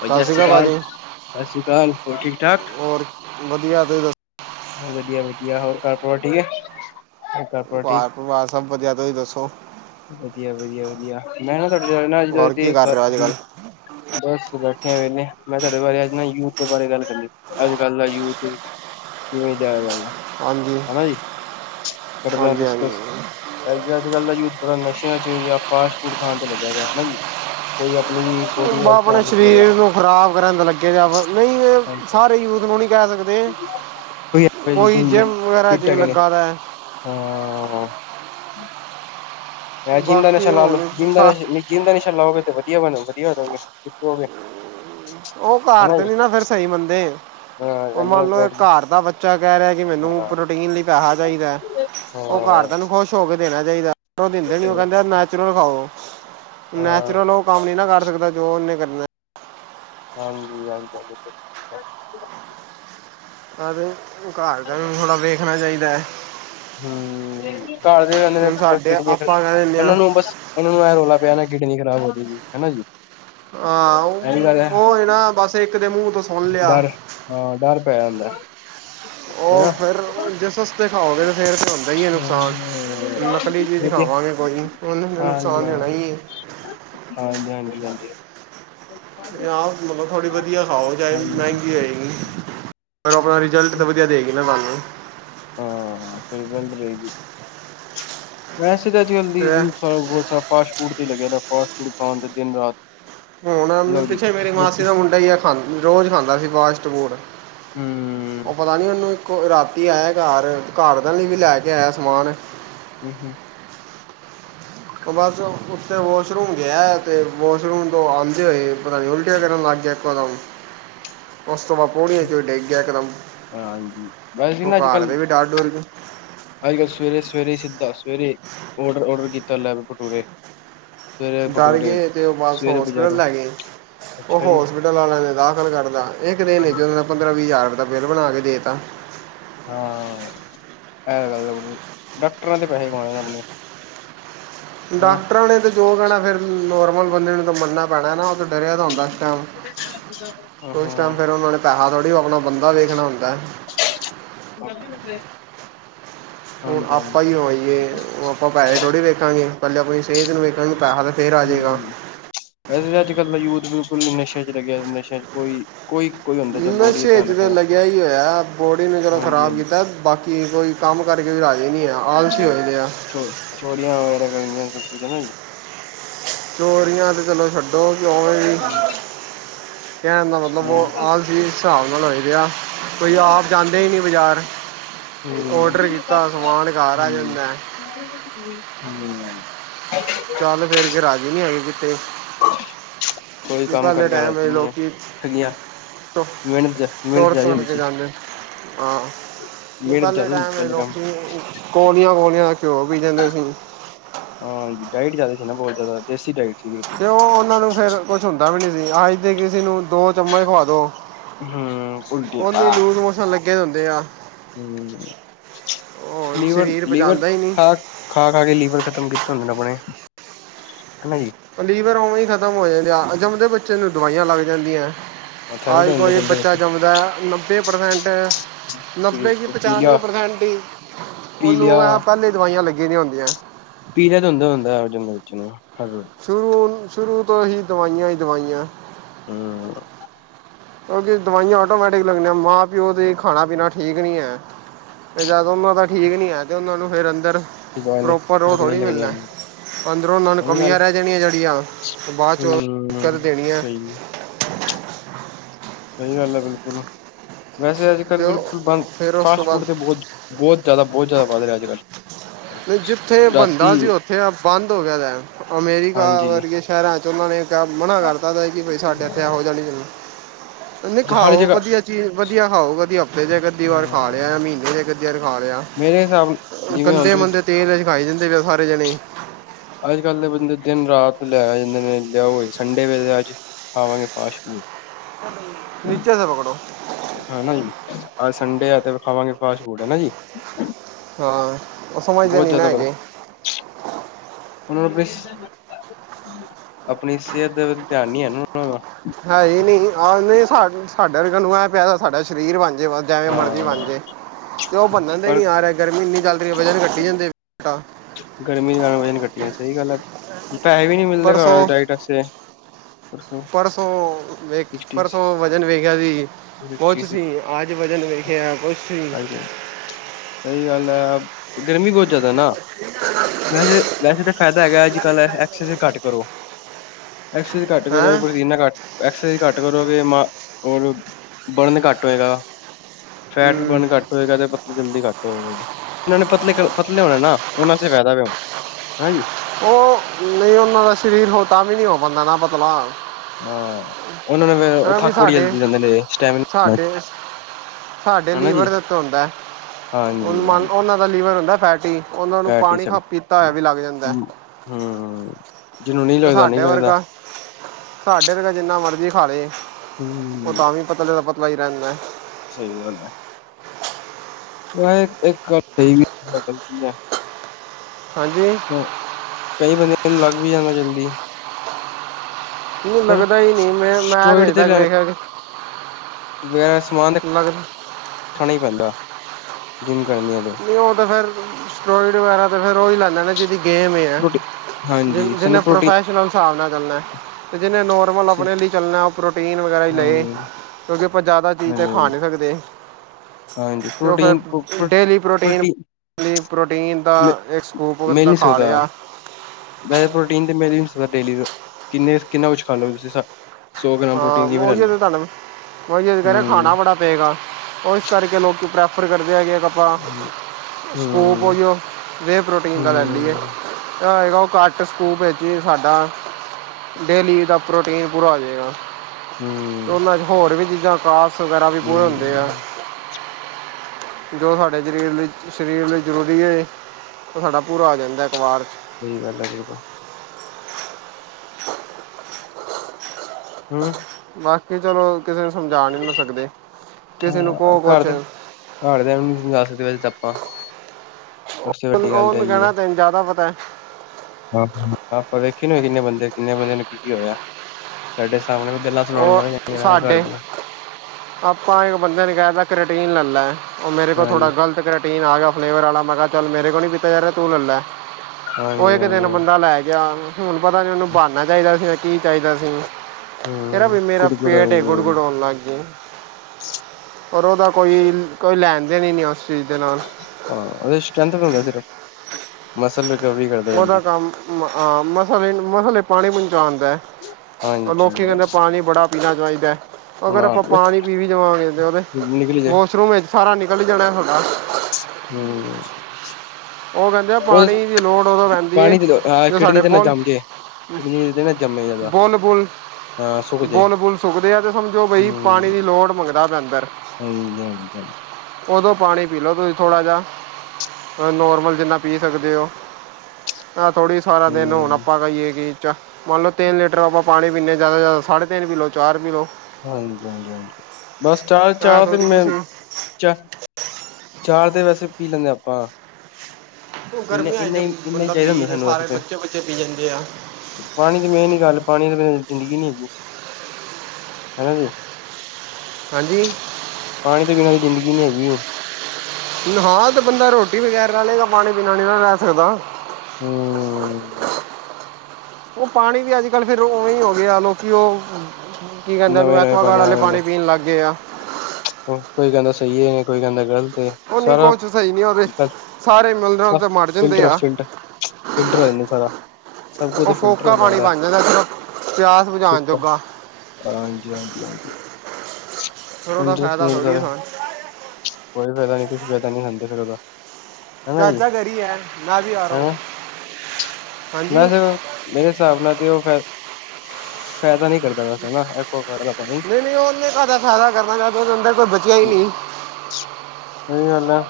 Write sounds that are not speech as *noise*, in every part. ਭਾਜੀ, ਸਤਿ ਸ਼੍ਰੀ ਅਕਾਲ, ਸਤਿ ਸ਼੍ਰੀ ਅਕਾਲ, ਹੋਰ ਠੀਕ ਠਾਕ? ਹੋਰ ਵਧੀਆ, ਤੁਸੀਂ ਦੱਸੋ? ਵਧੀਆ-ਵਧੀਆ ਹੋਰ ਘਰ ਪਰਿਵਾਰ ਠੀਕ ਹੈ? ਘਰ ਪਰਿਵਾਰ ਸਭ ਵਧੀਆ ਤੁਸੀਂ ਦੱਸੋ। ਵਧੀਆ-ਵਧੀਆ ਵਧੀਆ ਮੈਂ ਨਾ ਹੋਰ ਕੀ ਤੁਹਾਡੇ ਕਰ ਰਹੇ ਹੋ ਅੱਜ ਕੱਲ ਬਸ ਬੈਠੇ ਵਿਹਲੇ ਮੈਂ ਤੁਹਾਡੇ ਬਾਰੇ ਅੱਜ ਨਾ ਯੂਥ ਦੇ ਬਾਰੇ ਗੱਲ ਕਰਨੀ ਅੱਜ-ਕੱਲ ਦਾ ਯੂਥ। ਕਿਵੇਂ ਜਾ ਰਿਹਾ ਜੀ ਹਾਂਜੀ ਹੈ ਨਾ ਜੀ ਕਰਦੇ ਆ ਹਾਂਜੀ ਡਿਸਕਸ ਹਾਂਜੀ ਅੱਜ-ਕੱਲ੍ਹ ਦਾ ਯੂਥ ਬੜਾ ਨਸ਼ਿਆਂ ਚ'ਜਾਂ ਫਾਸਟ ਫੂਡ ਖਾਣ ਤੇ ਲੱਗਿਆ ਰਿਹਾ ਹੈ ਨਾ ਜੀ। ਕੋਈ ਆਪਣੀ ਬੋਡੀ ਦਾ ਆਪਣੇ ਧਿਆਨ ਨਹੀਂ ਦੇ ਰਿਹਾ ਸਰੀਰ ਨੂੰ ਖ਼ਰਾਬ ਕਰਨ ਦੇ ਲੱਗੇ ਨਹੀਂ ਹਾਂ ਬਸ ਨਹੀਂ। ਹਾਂਜੀ ਸਾਰੇ ਯੂਥ ਨੂੰ ਨਹੀਂ ਕਹਿ ਸਕਦੇ ਕੋਈ ਜਿੰਮ ਵਗੈਰਾ ਫਿਟ ਹੈਗੇ ਨੇ ਲੱਗਾ ਦਾ ਹੈ। ਹਾਂ। ਮੈਂ ਜਿਮ ਦਾ ਬਾਕੀ ਨਸ਼ਾ ਲਾ ਲਓ ਹੁਣ ਜਿਮ ਦਾ ਸਾ- ਨਸ਼ ਜਿੰਮ ਦਾ ਨਸ਼ਾ ਲਵਓਗੇ ਤੇ ਵਧਆ ਬਣੋ ਵਧੀਆ ਹੋ ਜਾਓਗੇ। ਉਹ ਘਰ ਹਨਾ ਤੇ ਜੀ ਨੀ ਨਾ ਫੇਰ ਸਹੀ ਬਨਦੇ ਹਾਂ ਉਹ ਕਹਿੰਦੇ ਮੰਨ ਲਓ ਇੱਕ ਬੋਡੀ ਘਰ ਦਾ ਬਾ। ਬੱਚਾ ਕਹਿ ਰਿਹਾ ਕਿ ਹਾਂ ਮੈਨੂੰ ਪ੍ਰੋਟੀਨ ਲਈ ਪੈਸਾ ਚਾਹੀਦਾ ਹੈ। ਉਹ ਹਾਂ ਘਰ ਦਿਆ ਨੂੰ ਖੁਸ਼ ਹੋ ਕੇ ਦੇਣਾ ਚਾਹੀਦਾ ਉਹ ਦਿੰਦੇ ਨੀ ਉਹ ਕਹਿੰਦੇ ਨੈਚੁਰਲ ਖਾਓ ਨੈਚੁਰਲ ਉਹ ਕੰਮ ਨਹੀਂ ਨਾ ਕਰ ਸਕਦਾ ਜੋ ਉਹਨੇ ਕਰਨਾ। ਹਾਂਜੀ, ਹਾਂਜੀ ਹਾਂ ਸਤਿ ਸ੍ਰੀ ਅਕਾਲ। ਕਹਤੇ ਘਰਦਿਆਂ ਨੂੰ ਥੋੜ੍ਹਾ ਵੇਖਣਾ ਚਾਹੀਦਾ। ਹਮ ਘਰ ਦੇ ਉਹਨਾਂ ਹੁਣ ਨੇ ਸਾਡੇ ਚਿੜ ਆਪਾਂ ਕਹਿ ਦਿੰਦੇ ਆ ਉਹਨਾਂ ਨੂੰ ਬਸ ਉਹਨਾਂ ਨੂੰ ਇਹਂ ਰੌਲਾ ਪਿਆ ਨਾ ਕਿਡਨੀ ਖਰਾਬ ਹੋ ਗਈ ਹੈ ਨਾ ਜੀ। ਹਾਂ ਇਹ ਵੀ ਗੱਲ ਹੈ ਉਹ ਏ ਨਾ ਬਸ ਇੱਕ ਦੇ ਮੂੰਹ ਤੋਂ ਸੁਣ ਲਿਆ। ਡਰ ਹਾਂ ਡਰ ਪੈ ਜਾਂਦਾ। ਉਹ ਹਨਾ ਫੇਰ ਜਿਸ ਖਾਓਗੇ ਤਾਂ ਫਿਰ ਤਾਂ ਹੁੰਦਾ ਹੀ ਹੈ ਨੁਕਸਾਨ ਨਕਲੀ ਚੀਜ਼ ਵਧੀਆ ਖਾਵਾਂਗੇ ਕੋਈ ਉਹਨਾਂ ਦਾ ਨੁਕਸਾਨ ਦੇਣਾ ਹੀ ਏ। ਨਾਲ ਜਾਂਦੀ ਹੈ। ਆਹ ਮਤਲਬ ਥੋੜ੍ਹੀ ਵਧੀਆ ਖਾਓ ਚਾਹੇ ਮਹਿੰਗੀ ਹੋਏਗੀ। ਪਰ ਓ ਆਪਣਾ ਰਿਜਲਟ ਤਾਂ ਵਧੀਆ ਦੇਗੀ ਨ ਤੁਹਾਨੂੰ ਹਾਂ *unintelligible* ਵੈਸੇ ਤਾਂ ਜੀ ਅੱਜ ਕਲ ਤੇ ਯੂਥ ਸਾਰਾ ਵ ਫਾਸਟ ਫੂਡ ਤੇ ਲੱਗਇਆ ਦਾ ਫਾਸਟ ਫੂਡ ਖਾਣ ਤੇ ਦਿਨ ਰਾਤ ਹੁਣ ਲਓ ਜੀ ਪਿੱਛੇ ਮੇਰੀ ਮਾਸੀ ਰੋਟੀ ਦਾ ਮੁੰਡਾ ਹੀ ਖਾਧਾ ਰੋਜ਼ ਖਾਂਦਾ ਸੀ ਫਾਸਟ ਫੂਡ ਹੂੰ ਓ ਪਤਾ ਨੀ ਉਹਨੂੰ ਇੱਕ ਰਾਤੀ ਆਇਆ ਘਾਰ ਘਾਰ ਦਿਆ ਲਈ ਵੀ ਲੈ ਕੇ ਆਇਆ ਸਮਾਨ ਹੂੰ-ਹੂੰ ਬਸ ਉੱਥੇ ਵਾਸ਼ਰੂਮ ਗਿਆ ਅਤੇ ਵਾਸ਼ਰੂਮ ਤੋਂ ਆਂਦੇ ਹੋਏ ਪਤਾ ਨਹੀਂ ਉਲਟੀਆਂ ਕਰਨ ਲੱਗ ਗਿਆ। *inaudible* *inaudible* ਉਸ ਤੋਂ ਬਾਦ ਪੋੜੀਆਂ ਚੋਂ ਡਿੱਗ ਗਿਆ ਇਕ ਦਮ ਹਾਂਜੀ ਵੈਸੇ ਓ ਨਾ ਅੱਜ ਘਾਰ ਕੱਲ ਦੇ ਵੀ ਡਰ ਡੁਰ ਗਏ। ਅੱਜ ਕੱਲ ਸਵੇਰੇ-ਸਵੇਰੇ ਸਿੱਧਾ ਸਵੇਰੇ ਆਰਡਰ-ਆਰਡਰ ਕੀਤਾ ਲੈ ਬਈ ਭਠੂਰੇ ਡਰ ਗਏ ਅਤੇ ਉਹ ਬਸ ਸਵੇਰੇ ਹੋਸਪਿਟਲ ਬਾਜ਼ਾਰੋਂ ਲੈ ਗਏ। ਓ ਅੱਛਾ ਜੀ ਹੋਸਪਿਟਲ ਵਾਲਿਆਂ ਨੇ ਦਾਖਲ ਕਰਦਾ ਇਹ ਦਿਨ ਵਿੱਚ ਹੂੰ, ਓ ਪੰਦਰਾਂ ਵੀਹ ਹਜ਼ਾਰ ਦਾ ਬਿੱਲ ਬਣਾ ਕੇ ਦੇ ਤਾ ਹਾਂ ਇਹ ਗੱਲ ਬਣੀ ਡਾਕਟਰਾਂ ਦੇ ਪੈਹੇ ਕਮਾਉਣੇ ਨੇ ਆਪਣੇ ਹਾਂ ਡਾਕਟਰਾਂ ਨੇ ਤਾਂ ਜੋ ਕਹਿਣਾ ਫਿਰ ਨੋਰਮਲ ਬੰਦੇ ਨੂੰ ਤਾਂ ਮੰਨਨਾ ਪੈਣਾ ਨਾ ਓ ਤੇ ਡਰਿਆ ਦਾ ਹੁੰਦਾ। ਅੱਛਾ ਹਾਂ ਉਸ ਹਾਂ ਟਾਈਮ ਫਿਰ ਉਹਨਾਂ ਨੇ ਪੈਹਾ ਥੋੜੀ ਓ ਆਪਣਾ ਬੰਦਾ ਵੇਖਣਾ ਹੁੰਦਾ। ਬੰਦ ਹੀ ਹੁੰਦੇ। ਹੁਣ ਆਪਾਂ ਹੀ ਆ ਹੋਈਏ ਆਪਾਂ ਪੈਹੇ ਥੋੜ੍ਹੇ ਵੇਖਾਂਗੇ ਪੈਲੇ ਆਪਣੀ ਸਿਹਤ ਨੂੰ ਵੇਖਾਂਗੇ ਪੈਹਾ ਹੂੰ ਵੈਸੇ ਅੱਜ ਕੱਲ ਦਾ ਯੂਥ ਬਿਲਕੁਲ ਨਸ਼ਿਆਂ 'ਚ ਲੱਗਿਆ ਨਸ਼ਿਆਂ 'ਚ ਕੋਈ ਕੋਈ- ਕੋਈ ਹੁੰਦਾ ਜੋ ਬੋਡੀ ਦਾ ਨਸੇ ਧਿਆਨ 'ਚ ਤਾਂ ਰੱਖਦਾ ਲੱਗਿਆ ਹੀ ਹੋਇਆ ਬੋਡੀ ਨੇ ਚਲੋਂ ਹਾਂਜੀ ਹਾਂਜੀ ਖਰਾਬ ਕੀਤਾ ਬਾਕੀ ਕੋਈ ਕੰਮ ਕਰਕੇ ਵੀ ਰਾਜੀ ਨਈ ਆ ਆਲਸੀ ਹੋਏ ਦੇ ਆ। ਚੋਰੀਆਂ ਵਗੈਰਾ ਕਰਨੀਆਂ ਸਭ ਕੁਝ ਹਨਾ ਜੀ। ਚੋਰੀਆਂ ਤੇ ਚਲੋ ਛੱਡੋ ਉਂਵੀ *inaudible* ਕੈਂਣ ਦਾ ਮਤਲਬ ਓ ਆਲਸੀ ਇਸ ਹਿਸਾਬ ਨਾਲ ਹੋ ਰਿਆ ਕੋਈ ਆਪ ਜਾਂਦੇ ਹੀ ਨਈ ਬਾਜ਼ਾਰ ਔਡਰ ਕੀਤਾ ਸਮਾਨ ਘਰ ਆ ਜਾਂਦਾ। *inaudible* ਪੈਲੇ ਵੇਖ ਕੇ ਰਾਜੀੇ ਨੀ ਹੈਗੇ ਕਿਤੇ *inaudible* ਕੰਮ ਪੈਲੇੇ ਕਰਕੇ ਟੈਮ ਰਾਜੀ ਵੇ ਨਹੀਂ ਹੈ ਲੋਕੀ ਠੱਗੀਆਂ ਤੁਰ- ਮਿਹਨਤ ਮਿਹਨਤ ਤੁਰ ਜ਼ਿਆਦਾ ਹੁੰਦੀ ਕੇ ਸੀ ਜਾਂਦੇ ਸੀ ਆ। ਮਿਹਨਤ ਪੈਲੇ ਜ਼ਿਆਦਾ ਹੁੰਦੀ ਟੈਮ ਸੀ ਪਹਿਲੇ ਕੰਮ ਲੋਕੀ ਕੋੋਲੀਆਂ-ਕੌਲੀਆਂ ਘਿਓ ਪੀ ਜਾਂਦੇ ਸੀ। ਹਾਂ ਡਾਇਟ ਜਾਦਾ ਸੀ ਨਾ ਬੋਲਦੇ ਸਨ। ਦੇਸੀ ਡਾਇਟ ਸੀ ਬਿਲ ਤੇ ਓ ਉਹਨਾਂ ਨੂੰ ਫਿਰ ਕੁਛ ਹੁੰਦਾ ਵੀ ਨੀ ਸੀ ਅੱਜ ਦੀ ਕਿਸੇ ਨੂੰ ਦੋ ਚੰਮਣ ਖਵਾ ਦੋ ਹਮ ਉਲਟੀਆਂ ਓਹਨੂੰ ਈ ਲੂਜ਼ ਮੌਸਣ ਲੱਗੇ ਦੇ ਹੁੰਦੇ ਆ। ਹੂੰ ਉਹ ਹੁਣ ਸਰੀਰ ਲੀਵਰ-ਲੀਵਰ ਪਚਾਉਂਦਾ ਹੀ ਨਹੀਂ ਫੈਟ ਖਾ-ਖਾ ਕੇ ਲੀਵਰ ਖਤਮ ਕੀਤੇ ਹੁੰਦੇ ਨੇ ਅਪਣੇ ਕਿ ਨਈ ਲੀਵਰ ਉਵੇਂ ਹੀ ਖਤਮ ਹੋ ਜਾਂਦੇ ਆ ਜੰਮਦੇ ਬੱਚੇ ਨੂੰ ਦਵਾਈਆਂ ਲੱਗ ਜਾਂਦੀਐ। ਥਾਇਰਡ ਅੱਜ ਹੋ ਜਾਂਦਾ ਕੋਈ ਜੰਮਦੇ ਬੱਚਾ ਬੱਚੇ ਜੰਮਦਾ ਐ ਨੱਬੇ ਪ੍ਰਸੈਂਟ ਨੱਬੇ ਕਿ ਪੀ- ਪੀਲੀਆ ਪਚਾਨਵੇਂ ਪ੍ਰਸੈਂਟ ਹੀ ਉਹਨੂੰ ਪੀਲੀਆ ਆ ਪੈਲੇ ਈ ਦਵਾਈਆਂ ਲੱਗੀ ਦੀਆਂ ਹੁਦੀਐ। ਪੀਲੀਆ ਤਾਂ ਹੁੰਦਾ-ਹੁੰਦਾ ਜਮੰਦੇ ਬੱਚੇ ਨੂੰ ਹਰ ਰੋਜ਼ ਸ਼ੁਰੂ-ਸ਼ੁਰੂ ਤੋਂ ਹੀ ਦਵਾਈਆਂ ਹੀ ਦਵਾਈਆਂ ਹੂੰ ਕਿਉਂਕਿ ਦਵਾਈਆਂ ਆਟੋਮੈਟਿਕ ਲੱਗਣੀਆਂ। ਮਾਂ -ਪਿਓ ਦੀ ਖਾਣਾ-ਪੀਣਾ ਠੀਕ ਨੀ ਹੈ। ਤੇ ਜਦ ਉਹਨਾਂ ਦਾ ਠੀਕ ਨੀ ਹੈ, ਤੇ ਉਹਨਾਂ ਨੂੰ ਫਿਰ ਅੰਦਰ ਜੁਆਇਨ ਪ੍ਰੋਪਰ ਉਹ ਲੱਗਣੀ ਥੋੜ੍ਹੀ ਲੱਗਣੀ ਮਿਲਨੈ। ਅੰਦਰੋਂ ਉਨ੍ਹਾਂ ਨੂੰ ਸਹੀ ਗੱਲ ਕਮੀਆਂ ਰਹਿ ਜਾਣੀਆਂ। ਜਿਹੜੀਆਂ ਬਾਅਦ ਚ ਓਹ ਦਿੱਕਤ ਹਮ ਦੇਣੀਐ। ਸਹੀ ਸਹੀ ਗੱਲ ਐ ਬਿਲਕੁਲ। ਵੈਸੇ ਤੇ ਅੱਜ-ਕੱਲ੍ਹ ਉਹ- ਬਿਲਕੁਲ ਬੰਦ, ਫਿਰ ਉਸ ਤੋਂ ਫਾਸਟ ਬਾਅਦ ਫੂਡ ਤੇ ਬੋਜ ਬਹੁਤ ਜਾਦਾ, ਬਹੁਤ ਜਾਦਾ ਵੱਧ ਰਿਹਾ ਅੱਜ-ਕੱਲ। ਜਿੱਥੇ ਬੰਨਦਾ ਸੀ ਓਥੇ ਬੰਦ ਹੋ ਗਿਆ ਡੈਮ। ਅਮੇਰੀਕਾ ਹਾਂਜੀ ਵਰਗੇ ਸ਼ਹਿਰਾਂ ਚ ਉਨਾਂ ਨੇ *inaudible* ਮਨਾ ਕਰਤਾ ਸੀ ਕਿ ਬਈ ਸਾਡੇ ਇੱਥੇ ਐਹੋ ਜਿਹਾ ਨਈ ਚਲਨਾ। ਹ *unintelligible* ਨਹੀਂ ਖਾਓ, ਵਧੀਆ ਚੀਜ਼, ਵਧੀਆ ਖਾਓ। ਵਦੀਆ, ਬੇਸ਼ਕ ਅੱਧੀ ਵਾਰ ਖਾ ਹਾਂ ਲਿਆ ਮਹੀਨੇ ਚ ਇੱਕ ਅੱਧੀ ਵਾਰ ਖਾ ਲਿਆ। ਮੇਰੇ ਹਿਸਾਬ ਜਿਵੇਂ ਹੁਣ ਗੰਦੇ ਤੁਹੀ ਮੰਦੇ ਤੇਲ ਚ ਖਾਈ ਜਾਂਦੇ ਪਏ ਆ ਸਾਰੇ ਜਣੇ। ਅੱਜ-ਕੱਲ ਦੇ ਬੰਦੇ ਦਿਨ-ਰਾਤ ਲੈ ਜਾਂਦੇ ਨੇ। ਲਿਆ ਓਏ ਸੰਡੇ ਵੇ, ਅੱਜ ਖਾਵਾਂਗੇ ਫਾਸਟ ਫੂਡ। ਹ *unintelligible* ਨੀਚੇ ਸੇ ਪਕੜੋ। ਹੈਨਾ ਜੀ, ਅੱਜ ਸੰਡੇ ਐ ਤੇ ਖਾਵਾਂਗੇ ਫਾਸਟ ਫੂਡ, ਹੈਨਾ ਜੀ। ਹਾਂ, ਉਹ ਸਮਝਦੇ ਨੀ ਨਾ ਹੈਗੇ। ਹੁਨ ਉਹ ਬਿਸ ਆਪਣੀ ਸਿਹਤ ਦੇ ਵਿੱਚ ਧਿਆਨ ਨੀ ਹੈ ਨਾ ਉਨ੍ਹਾਂ ਦਾਂ। ਹੈ ਈ ਨਹੀ ਆਹਨੀ ਸਾ, ਸਾਡਾ ਨੂਹਾ ਪਿਆ ਦਾ, ਸਾਡਾ ਸਰੀਰ ਬਨ ਜੇ ਵੱਧ। ਤੇ ਐਵੇਂ ਮਰਜ਼ੀ ਬਣ ਹਾਂ ਜਾਏ ਤੇ ਉਹ ਬੰਨ੍ਹਣ ਤੇ ਪਰ ਨੀ ਆ ਰਹੇ। ਗਰਮੀ ਇੰਨੀ ਚੱਲ ਰਹੀ, ਵਜਨ ਘੱਟੀ ਜਾਂਦੀ--ਤਾਂ। ਗਰਮੀ ਐਵੇਂ ਨੀਂ ਕੱਟੀਆ। ਸਹੀ ਗੱਲ ਐ। ਪੈਹੇ ਵੀ ਨਹੀਂ ਮਿਲਦੇ ਪਰਸੋਂ ਘਰ ਡਾਇਟ ਵਾਸਤੇ। ਪਰਸੋਂ ਪਰਸੋਂ ਵੇਖ, ਸਿਕਸਟੀ ਪਰਸੋਂ ਵਜ਼ਨ ਵੇਖਿਆ ਸੀ। ਸਿਕਸਟੀ ਕੁਛ ਸੀ। ਸਿਕਸ ਅੱਜ ਵਜਨ ਵੇਖਿਆ, ਕੁਛ ਸੀ। ਸਹੀ ਗੱਲ ਐ, ਗਰਮੀ ਬਹੁਤ ਜ਼ਿਆਦਾ ਨਾ। ਵੈਸੇ-ਵੈਸੇ ਤਾਂ ਫਾਇਦਾ ਹੈਗਾ। ਅੱਜ-ਕੱਲ੍ਹ ਐਕਸਰਸਾਈਜ਼ ਘੱਟ ਕਰੋ। ਐਕਸਜ਼ ਘੱਟ ਕਰੋਗੇ, ਹੈ ਪਸੀਨਾ ਘੱਟ। ਐਕਸਰਸਜ਼ ਘੱਟ ਕਰੋਗੇ, ਮਾ ਔਰ ਬਰਨ ਘੱਟ ਹੋਏਗਾ। ਫੈਟ ਬਰਨ ਘੱਟ ਹੋਏਗਾ ਤੇ ਪਤਲੇ ਜਲਦੀ ਘੱਟ ਹੋਣਗੇ, ਇੰਨ੍ਹਾ ਨੇ ਪਤਲੇ-ਪਤਲੇ ਹੋਣੈ ਨਾ। ਉਹਨਾਂ ਸੇ ਫਾਇਦਾ ਵੇ ਹੁਨ। ਹਾਂਨ। ਔਹ ਨਹੀਂ, ਉਹਨਾਂ ਦਾ ਸ਼ਰੀਰ ਹੋਟਾ ਵੀ ਨੀ ਹੋਪਾਂਦਾ, ਨਾ ਪਤਲਾ। ਹਾਂ, ਉਹਨਾਂ ਨੇ ਐ ਵੀ ਥੱਕ ਬੜੀ ਸਾਡੇ ਜਲਦੀ ਜਾਂਦੇ ਨੇ *unintelligible* ਸਾਡੇ ਸਾਡੇ ਹਨਾ ਜੀ ਲੀਵਰ ਦੇ ਉਤੇ ਹੁੰਦੈ, ਉਨ ਹਾਂਜੀ ਮਨ ਹਾਂਜੀ ਉਹਨਾਂ ਉਨਾ ਲੀਵਰ ਹੁੰਦਾ ਫੈਟੀ। ਉਹਨਾਂ ਨੂੰ ਫੈਟ ਹੀ ਪਾਣੀ ਖਾ ਸਨ - ਪੀਤਾ ਹੋਇਆ ਵੀ ਲੱਗ ਜਾਂਦਾ। ਹੂੰ, *inaudible* ਜਿਹਨੂੰ ਨਹੀਂ ਤੇ ਲੱਗਦਾ ਨਹੀਂ ਸਾਡੇ ਲੱਗਦਾ। ਵਰਗਾ--ਸਾਡੇ ਵਰਗਾ ਜਿੰਨਾ ਮਰਜ਼ੀ ਖਾਲੇ। ਹੂੰ। ਉਹ ਤਾਂ ਵੀ ਪਤਲੇ ਦਾ ਪਤਲਾ ਹੀ ਰਹਿੰਦੈ। ਸਹੀ ਗੱਲ ਐ। ਵੈਹੇ ਇੱਕ ਗਲ ਸਹੀ ਵੀ ਗ *unintelligible* ਹਾਂ, ਜੀ। ਕਈ ਬੰਦਿਆਂ ਨੂੰ ਲੱਗ ਵੀ ਜਾਂਦਾ ਜਲਦੀ। ਮੈਂਨੂੰ ਪਰ ਲੱਗਦਾ ਹੀ ਨੀ, ਮੈਂ, ਮੈਂ ਅਜੇ ਤੱਕ ਵੇਖਿਆ ਵੀ ਨੀ ਜੋ ਪਿਆ ਏ ਸਮਾਨ ਤੇ, ਲੱਗਦਾ ਖਾਣਾ ਹੀ ਪੈਂਦਾ, ਜਿੰਮ ਕਰਨੀ ਆ ਤੇ। ਅਤੇ ਉਹ ਤਾਂ ਫਿਰ, ਸਟਰਾਇਡ ਵਗੈਰਾ ਤਾਂ ਫਿਰ ਉਹ ਹੀ, ਲਾਉਂਦਾ ਨਾ ਜਿਹਦੀ ਗੇਮ ਏਨਾ ਪ੍ਰੋਟੀ ਹਾਂਜੀ, ਮੇਰਾ ਜਿੰਨਾ ਸਾਨੂੰ ਪ੍ਰੋਟੀ ਪ੍ਰੋਫਾਈਲ ਚਲਾ ਹਿਸਾਬ ਨਾਲ ਚੱਲਣਾ, ਅਤੇ ਜਿੰਨੇ ਨੋਰਮਲ ਆਪਣੇ ਲਈ ਚੱਲਣਾ, ਉਹ ਪ੍ਰੋਟੀਨ ਵਗੈਰਾ ਲਏ। ਹਾਂਜੀ, ਕਿਉਂਕਿ, ਆਪਾਂ ਜ਼ਿਆਦਾ ਚੀਜ਼ ਤੇ ਖਾ ਹਾਂਜੀ, ਨਹੀਂ, ਸਕਦੇ ਹਾਂਜੀ ਅਤੇ ਫਿਰ ਪ੍ਰੋਟੀਨ ਡੇਲੀ ਪ੍ਰੋਟੀਨ ਤੇ ਪ੍ਰੋਟੀਨ ਦਾ ਮ ਇੱਕ ਸਕੂਪ ਓਦਾਂ ਖਾ ਰਿਹਾ ਮੈਂ ਪ੍ਰੋਟੀਨ ਤੇ ਮੇਰਾ ਡੇਲੀ ਦਾ, ਕਿੰਨੇ- ਕਿੰਨਾ ਕੁਛ ਖਾ ਲਓ ਤੁਸੀਂ ਸੌ ਗ੍ਰਾਮ ਪ੍ਰੋਟੀਨ ਹਾਂ ਕਿਵੇਂ ਲੈ ਉਹੀ ਲਓ, ਤੇ ਤੁਹਾਨੂੰ, ਓਹੀ ਕਹਿ ਰਿਹਾ ਖਾਣਾ ਹੂੰ, ਬੜਾ ਪਏਗਾ, ਉਹ ਇਸ ਕਰਕੇ ਲੋਕ ਪ੍ਰੈਫਰ, ਕਰਦੇ ਹੈਗੇ ਆ ਆਪਾਂ ਸਕੂਪ ਹੂੰ। ਓਹੀਓ, ਵੇ ਪ੍ਰੋਟੀਨ ਦਾ ਲੈਦੀ ਏ, ਹੂੰ, ਆਏਗਾ, ਉਹ ਕੱਟ ਸਕੂਪ ਵਿੱਚ ਸਾਡਾ ਡੇਲੀ ਦਾ, ਪ੍ਰੋਟੀਨ ਪੂਰਾ ਹੋ ਜਾਏਗਾ। ਤੇ ਹੂੰ, ਉਹਨਾਂ ਚ, ਹੋਰ ਵੀ ਚੀਜ਼ਾਂ ਖਾਸ ਵਗੈਰਾ ਵੀ ਪੂਰੇ ਹੁੰਦੇ ਆ ਹੂੰ, *unintelligible* *inaudible* ਜੋ ਸਾਡੇ ਸਰੀਰ ਲਈ, ਸਰੀਰ ਲਈ ਜ਼ਰੂਰੀ ਏ, ਉਹ ਸਾਡਾ ਪੂਰਾ ਆ, ਜਾਂਦਾ ਇਕ ਵਾਰ ਸਹੀ, ਗੱਲ ਐ ਬਿਲਕੁਲ। ਹੂ। ਬਾਕੀ ਚਲੋ, ਕਿਸੇ ਨੂੰ ਸਮਝਾ ਨਹੀਂ ਨਾ ਸਕਦੇ, ਕਿਸੇ ਨੂੰ ਹਾਂ। ਕਹੋ ਘਰ ਕੁਛ ਦੇ ਘਰਦਿਆਂ ਨੂੰ ਨਈ ਦੱਸ ਸਕਦੇ ਆਪਾਂ, ਸਭ ਤੋਂ ਵੱਡੀ ਗੱਲ ਤਾਂ ਉਹਨੂੰ ਏਹੀ ਏ, ਕਹਿਣਾ ਤੈਨੂੰ ਜ਼ਿਆਦਾ ਪਤਾ ਆਹ ਆਪਾਂ ਵੇਖਿਆ ਨਈ, ਕਿੰਨੇ ਬੰਦੇ ਕਿੰਨੇ ਬੰਦਿਆਂ ਨੂੰ ਕੀ -ਕੀ ਹੋਇਆ ਸਾਡੇ ਸਾਹਮਣੇ ਵੀ, ਗੱਲਾਂ ਸੁਣਾਉਣ ਲੱਗ ਉਹ ਜਾਣਗੀਆਂ ਘਰ ਸਾਡੇ ਦੀਆਂ। ਆਪਾਂ ਇੱਕ ਬੰਦੇ ਨੇ ਕਹਿ ਤਾ, ਕਿਰਟੀਨ ਲੈ ਲੈ, ਉਹ ਮੇਰੇ ਕੋਲ ਹਾਂਜੀ, ਥੋੜਾ ਗ਼ਲਤ ਕਰੈਟੀਨ ਆ ਗਿਆ ਫਲੇਵਰ ਵਾਲਾ, ਮੈਂ ਕਿਹਾ ਕਿ, ਮੇਰੇ ਕੋਲ ਨਹੀਂ ਪੀਤਾ ਜਾ ਰਿਹਾ, ਤੂੰ ਲੈ ਲੈ ਹਾਂਜੀ, ਉਹ ਇੱਕ ਦਿਨ ਹਾਂਜੀ, ਹਾਂਜੀ। ਬੰਦਾ ਲੈ ਗਿਆ, ਹੁਣ ਪਤਾ ਨਹੀਂ ਉਹਨੂੰ ਬਹਾਨਾ ਚਾਹੀਦਾ ਸੀ, ਕੀ ਚਾਹੀਦਾ ਸੀ। ਕਹਿੰਦਾ, ਹੂੰ, ਵੀ ਮੇਰਾ ਗੁੜ-ਗੁੜ ਪੇਟ ਗੁੜ -ਗੁੜ ਹੋਣ ਲੱਗ ਗਿਆ ਔਰ ਉਹਦਾ, ਕੋਈ- ਕੋਈ ਲੈਣ- ਦੇਣ ਹੀ ਨਹੀ ਉਸ ਚੀਜ਼ ਦੇ ਨਾਲ ਹਾਂ ਅਜੇ, ਸਟੰਟ ਕਢਾਉਣੇ ਸੀ ਸਿਰਫ ਮਸਲ ਰਿਕਵਰੀ ਕਰ ਉਹਦਾ ਕੰਮ ਹਾਂ ਮਸਲੇ -ਮਸਲੇ ਪਾਣੀ ਪਹੁੰਚਾਣਦਾ ਹਾਂਜੀ। ਲੋਕੀ ਕਹਿੰਦੇ, ਪਾਣੀ ਬੜਾ ਪੀਣਾ ਚਾਹੀਦਾ। ਅਗਰ ਨਾ ਆਪਾਂ, ਪਾਣੀ ਪੀ ਵੀ ਜਾਵਾਂਗੇ, ਉਹ ਤੇ ਨਿਕਲੀ ਜੇ, ਵਾਸ਼ਰੂਮ ਵਿੱਚ, ਸਾਰਾ ਨਿਕਲ ਜਾਣਾ ਤੁਹਾਡਾ ਹੂ। ਉਹ ਕਹਿੰਦੇ ਆ, ਪਾਣੀ ਦੀ ਲੋੜ ਉਦੋਂ ਪੈਂਦੀ ਏ, ਪਾਣੀ ਹਾਂ ਜਦੋਂ ਸਾਡੇ ਕਿਡਨੀ ਤੇ ਨਾ ਬੁੱ--ਲ ਜੰਮ ਜੇ, ਕਿਡਨੀ ਤੇ ਨਾ ਜੰਮੇ ਬੁਲ- ਜ਼ਿਆਦਾ, ਬੁੱਲ ਬੁਲ, ਹਾਂ ਸੁੱਕ ਜੇ। ਬੁੱਲ ਸੁੱਕਦੇ ਆ ਤੇ ਸਮਝੋ ਬਈ, ਪਾਣੀ ਦੀ ਲੋੜ ਮੰਗਦਾ ਪਿਆ ਅੰਦਰ ਹਾਂਜੀ -ਹਾਂਜੀ। ਉਦੋਂ, ਪਾਣੀ ਪੀ ਲਓ ਤੁਸੀਂ ਥੋੜਾ ਜਿਹਾ, ਨੋਰ ਨੋਰਮਲ, ਜਿੰਨਾ ਪੀ ਸਕਦੇ ਓ, ਏਨਾ ਥੋੜ੍ਹੀ ਸਾਰਾ ਦਿਨ ਹੁਣ, ਹੂੰ, ਆਪਾਂ ਕਹੀਏ ਕਿ ਮੰਨ ਲੋ, ਤਿੰਨ ਲੀਟਰ ਆਪਾਂ ਪਾਣੀ ਪੀੇਣੇ ਜਿਆਦਾ -ਜਿਆਦਾ ਸਾਢੇ ਤਿੰਨ ਪੀ ਲਓ, ਚਾਰ ਪੀ ਲਓ ਹਾਂਜੀ, ਹਾਂਜੀ- ਹਾਂਜੀ, ਬਸ ਚਾਹ- ਆ ਚਾਹ ਤੇ ਥੋੜੀ ਮੈਂ ਤੁਸੀਂ ਚਾ, ਚਾਹ ਤੇ ਵੈਸੇ ਪੀ ਲੈਂਦੇ ਆਪਾਂ ਇੰਨੇ ਗਰਮੀ ਆਈ ਇੰਨਾ ਹੀ ਜਾਂਦੀ ਤੇ ਇੰਨਾ ਹੀ ਬੰਦਾ ਚਾਹੀਦਾ ਹੁੰਦਾ ਪੀ ਸਾਨੂੰ ਵੈਸੇ ਸਾਰੇ ਤੇ ਬੱਚੇ- ਬੁੱਚੇ ਪੀ ਜਾਂਦੇ ਆ ਪਾਣੀ ਤੇ ਮੇਨ ਗੱਲ, ਪਾਣੀ ਤੋਂ ਬਿਨਾਂ ਜ਼ਿੰਦਗੀ ਨਈ ਹੈਗੀ। ਹਨਾ, ਜੀ। ਹਾਂਜੀ। ਪਾਣੀ ਤੋਂ ਬਿਨਾਂ ਤੇ ਜ਼ਿੰਦਗੀ ਨੀ ਹੈਗੀ। ਹਾਂ ਤੇ ਬੰਦਾ ਰੋਟੀ ਬਗੈਰ ਰਹਿ ਲੇਗਾ, ਪਾਣੀ ਬਿਨਾਂ ਨਹੀਂ ਰਹਿ ਸਕਦਾ। ਉਹ ਪਾਣੀ ਵੀ ਅਜ ਕਲ ਫਿਰ ਉਵੇ ਹੀ ਹੋ ਗਿਆ ਲੋਕੀ ਉਹ- ਕੀ ਕਹਿਦੇ ਉਹਨੂੰ ਨਵੇਂ-ਨਵੇਂ ਐਕਵਾਗਾਰਡ ਪਾਣੇ ਆ ਆਲੇ ਗਏ ਨੇ ਪਾਣੀ ਪੀਣ ਲੱਗ ਗਏ ਐ। ਕੋਈ ਕਹਿੰਦੈ ਸਹੀ ਏ ਕੋਈ ਕਹਿੰਦੈ ਗਲਤ ਏ ਉਹ ਨਹੀਂ ਸਾਰਾ ਕੁਛ ਸਹੀ ਨਹੀਂ ਉਹਦੇ ਫਿਲਟਰ ਸਾਰੇ ਮਿਨਰਲ ਤੇ ਮਰ ਜਾਂਦੇ ਆ ਸ਼ਲਦਰ *unintelligible* ਫਿਲਟਰ ਇਹਨ ਸਾਰਾ- ਸਭ ਕੁਝ ਉਹ ਫਿਲਟਰ ਫੋਕਾ ਹੋ ਪਾਣੀ ਜਾਂਦੈ ਬਣ ਜਾਂਦਾ ਸਿਰਫ ਪਿਆਸ ਬੁਝਾਉਣ ਸੁੱਕ ਜੋਗਾ ਹਾਂਜੀ -ਹਾਂਜੀ- ਹਾਂਜੀ- ਫਿਰ ਉਹਦਾ ਫਾਇਦਾ ਥੋੜੀ ਕੋਈ ਆਸਾਨ ਫਾਇਦਾ ਨੀ ਕੁਛ ਫਾਇਦਾ ਨੀ ਸਾਨ ਤੇ ਫੇਰ ਉਹਦਾ- ਹਨਾ ਜੀ ਚਾਚਾ ਘਰੀ ਐ ਮੈਂ ਅਭੀ ਆ ਰਹਾ ਹੂੰ ਹਾਂ ਹਾਂਜੀ- ਵੈਸੇ ਮੇਰੇ ਹਿਸਾਬ ਨਾਲ ਤੇ ਉਹ ਫੇਰ ਫੈਦਾ ਨੀ ਕਰਦਾ ਵੈਸਾ ਐਕਵਾਗਾਰਡ ਆਲਾ ਪਾਣੀ- ਅਤੇ ਨਹੀ ਉਹਨੇ ਕਾਦਾ ਫੈਦਾ ਕਰਨਾ ਜਦ ਓਹਦੇ ਅੰਦਰ ਕੁਛ ਬਚਿਆ ਹੀ ਨਹੀ- ਸਹੀ ਗੱਲ ਐ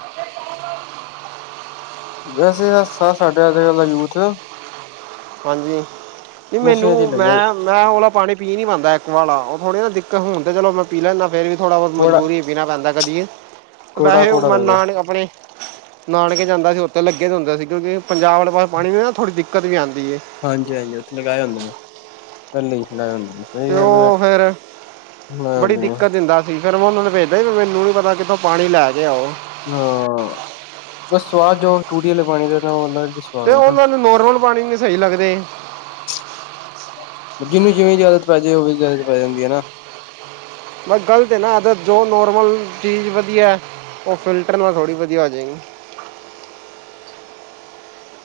ਵੈਸੇ *unintelligible* ਸਾਡੇ ਆਲਾ ਯੂਥ- ਹਾਂਜੀ ਨੀ ਮੈਨੂੰ ਨਸ਼ਿਆਂ ਚ ਹੀ ਲੱਗਿਆ ਮੈ- ਮੈਂ ਉਹਲਾ ਪਾਣੀ ਪੀ ਨੀਂ ਪਾਂਦਾ ਐਕਵਾ ਆਲਾ ਉਹ ਥੋੜੇ ਨਾ ਦਿੱਕਤ ਹੁਣ ਤੇ ਚਲੋ ਮੈ ਪੀ ਲੈਂਦਾ ਫੇਰ ਵੀ- ਥੋੜ੍ਹਾ ਬਹੁਤ ਕੌੜਾ ਮਜਬੂਰੀ ਚ ਪੀਣਾ ਪੈਂਦਾ ਕਦੀ ਏ ਕੌੜਾ ਵੈਸੇ ਕੌੜਾ ਮੈ ਲੱਗਦਾ ਨਾ ਆਪਣੇ- ਨਾਨਕੇ ਜਾਂਦਾ ਸੀ ਉਥੇ ਲੱਗੇ ਹੁੰਦੇ ਸੀ ਕਿਉਕਿ ਪੰਜਾਬ ਵਾਲੇ ਪਾਸ ਪਾਣੀ ਦੀ ਨਾ ਥੋੜ੍ਹੀ ਦਿੱਕਤ ਵੀ ਆਂਦੀ ਏ। ਹਾਂਜੀ ਹਾਂਜੀ ਉਥੇ ਲਗਾਏ ਹੁੰਦੇ ਨੇ *unintelligible* ਤੇ ਹੈ ਉਹ ਫੇਰ ਲਗਾਏ ਬੜੀ ਹੁੰਦੇ ਨੇ ਦਿੱਕਤ ਦਿੰਦਾ- ਫੇਰ ਮੈਂ ਉਹਨਾਂ ਨੂੰ ਭੇਜਦਾ ਈ ਮੈਨੂੰ ਨੀ ਪਤਾ ਕਿੱਥੋਂ ਪਾਣੀ ਲੈ ਕੇ ਆਓ- ਹਾਂ ਬਸ ਸਵਾਦ ਜੋ ਟੂਟੀ ਵਾਲੇ ਪਾਣੀ ਦਾ ਤੇ ਸਵਾਦ ਹੈ ਨਾ ਉਹਨਾਂ ਨੂੰ ਨੋਰਮਲ ਪਾਣੀ ਨਹੀ ਸਹੀ ਲੱਗਦੇ- ਜਿਹਨੂੰ ਜਿਵੇ ਦੀ ਆਦਤ ਪੈ ਜੇ ਉਵੇ ਦੀ ਆਦਤ ਪੈ ਜਾਂਦੀ ਏ ਨਾ। ਬਸ ਗਲਤ ਏ ਨਾ ਅਗਰ ਜੋ ਨੋਰਮਲ ਚੀਜ ਵਧੀਐ। ਉਹ ਫਿਲਟਰ ਨਾਲ ਥੋੜੀ ਵਧੀਆ ਹੋ ਜੇਗੀ ਹ *inaudible*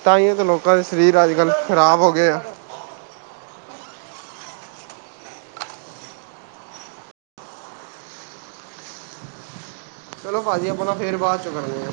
ਤਾਂਹੀਓਂ ਤੇ ਲੋਕਾਂ ਦੇ ਸਰੀਰ ਅਜ ਕਲ ਖ਼ਰਾਬ ਹੋ ਗਏ ਆ। ਚਲੋ ਪਾਜੀ ਆਪਾ ਨਾ ਫੇਰ ਬਾਚੋਂ ਕਰਨੇ ਆਂ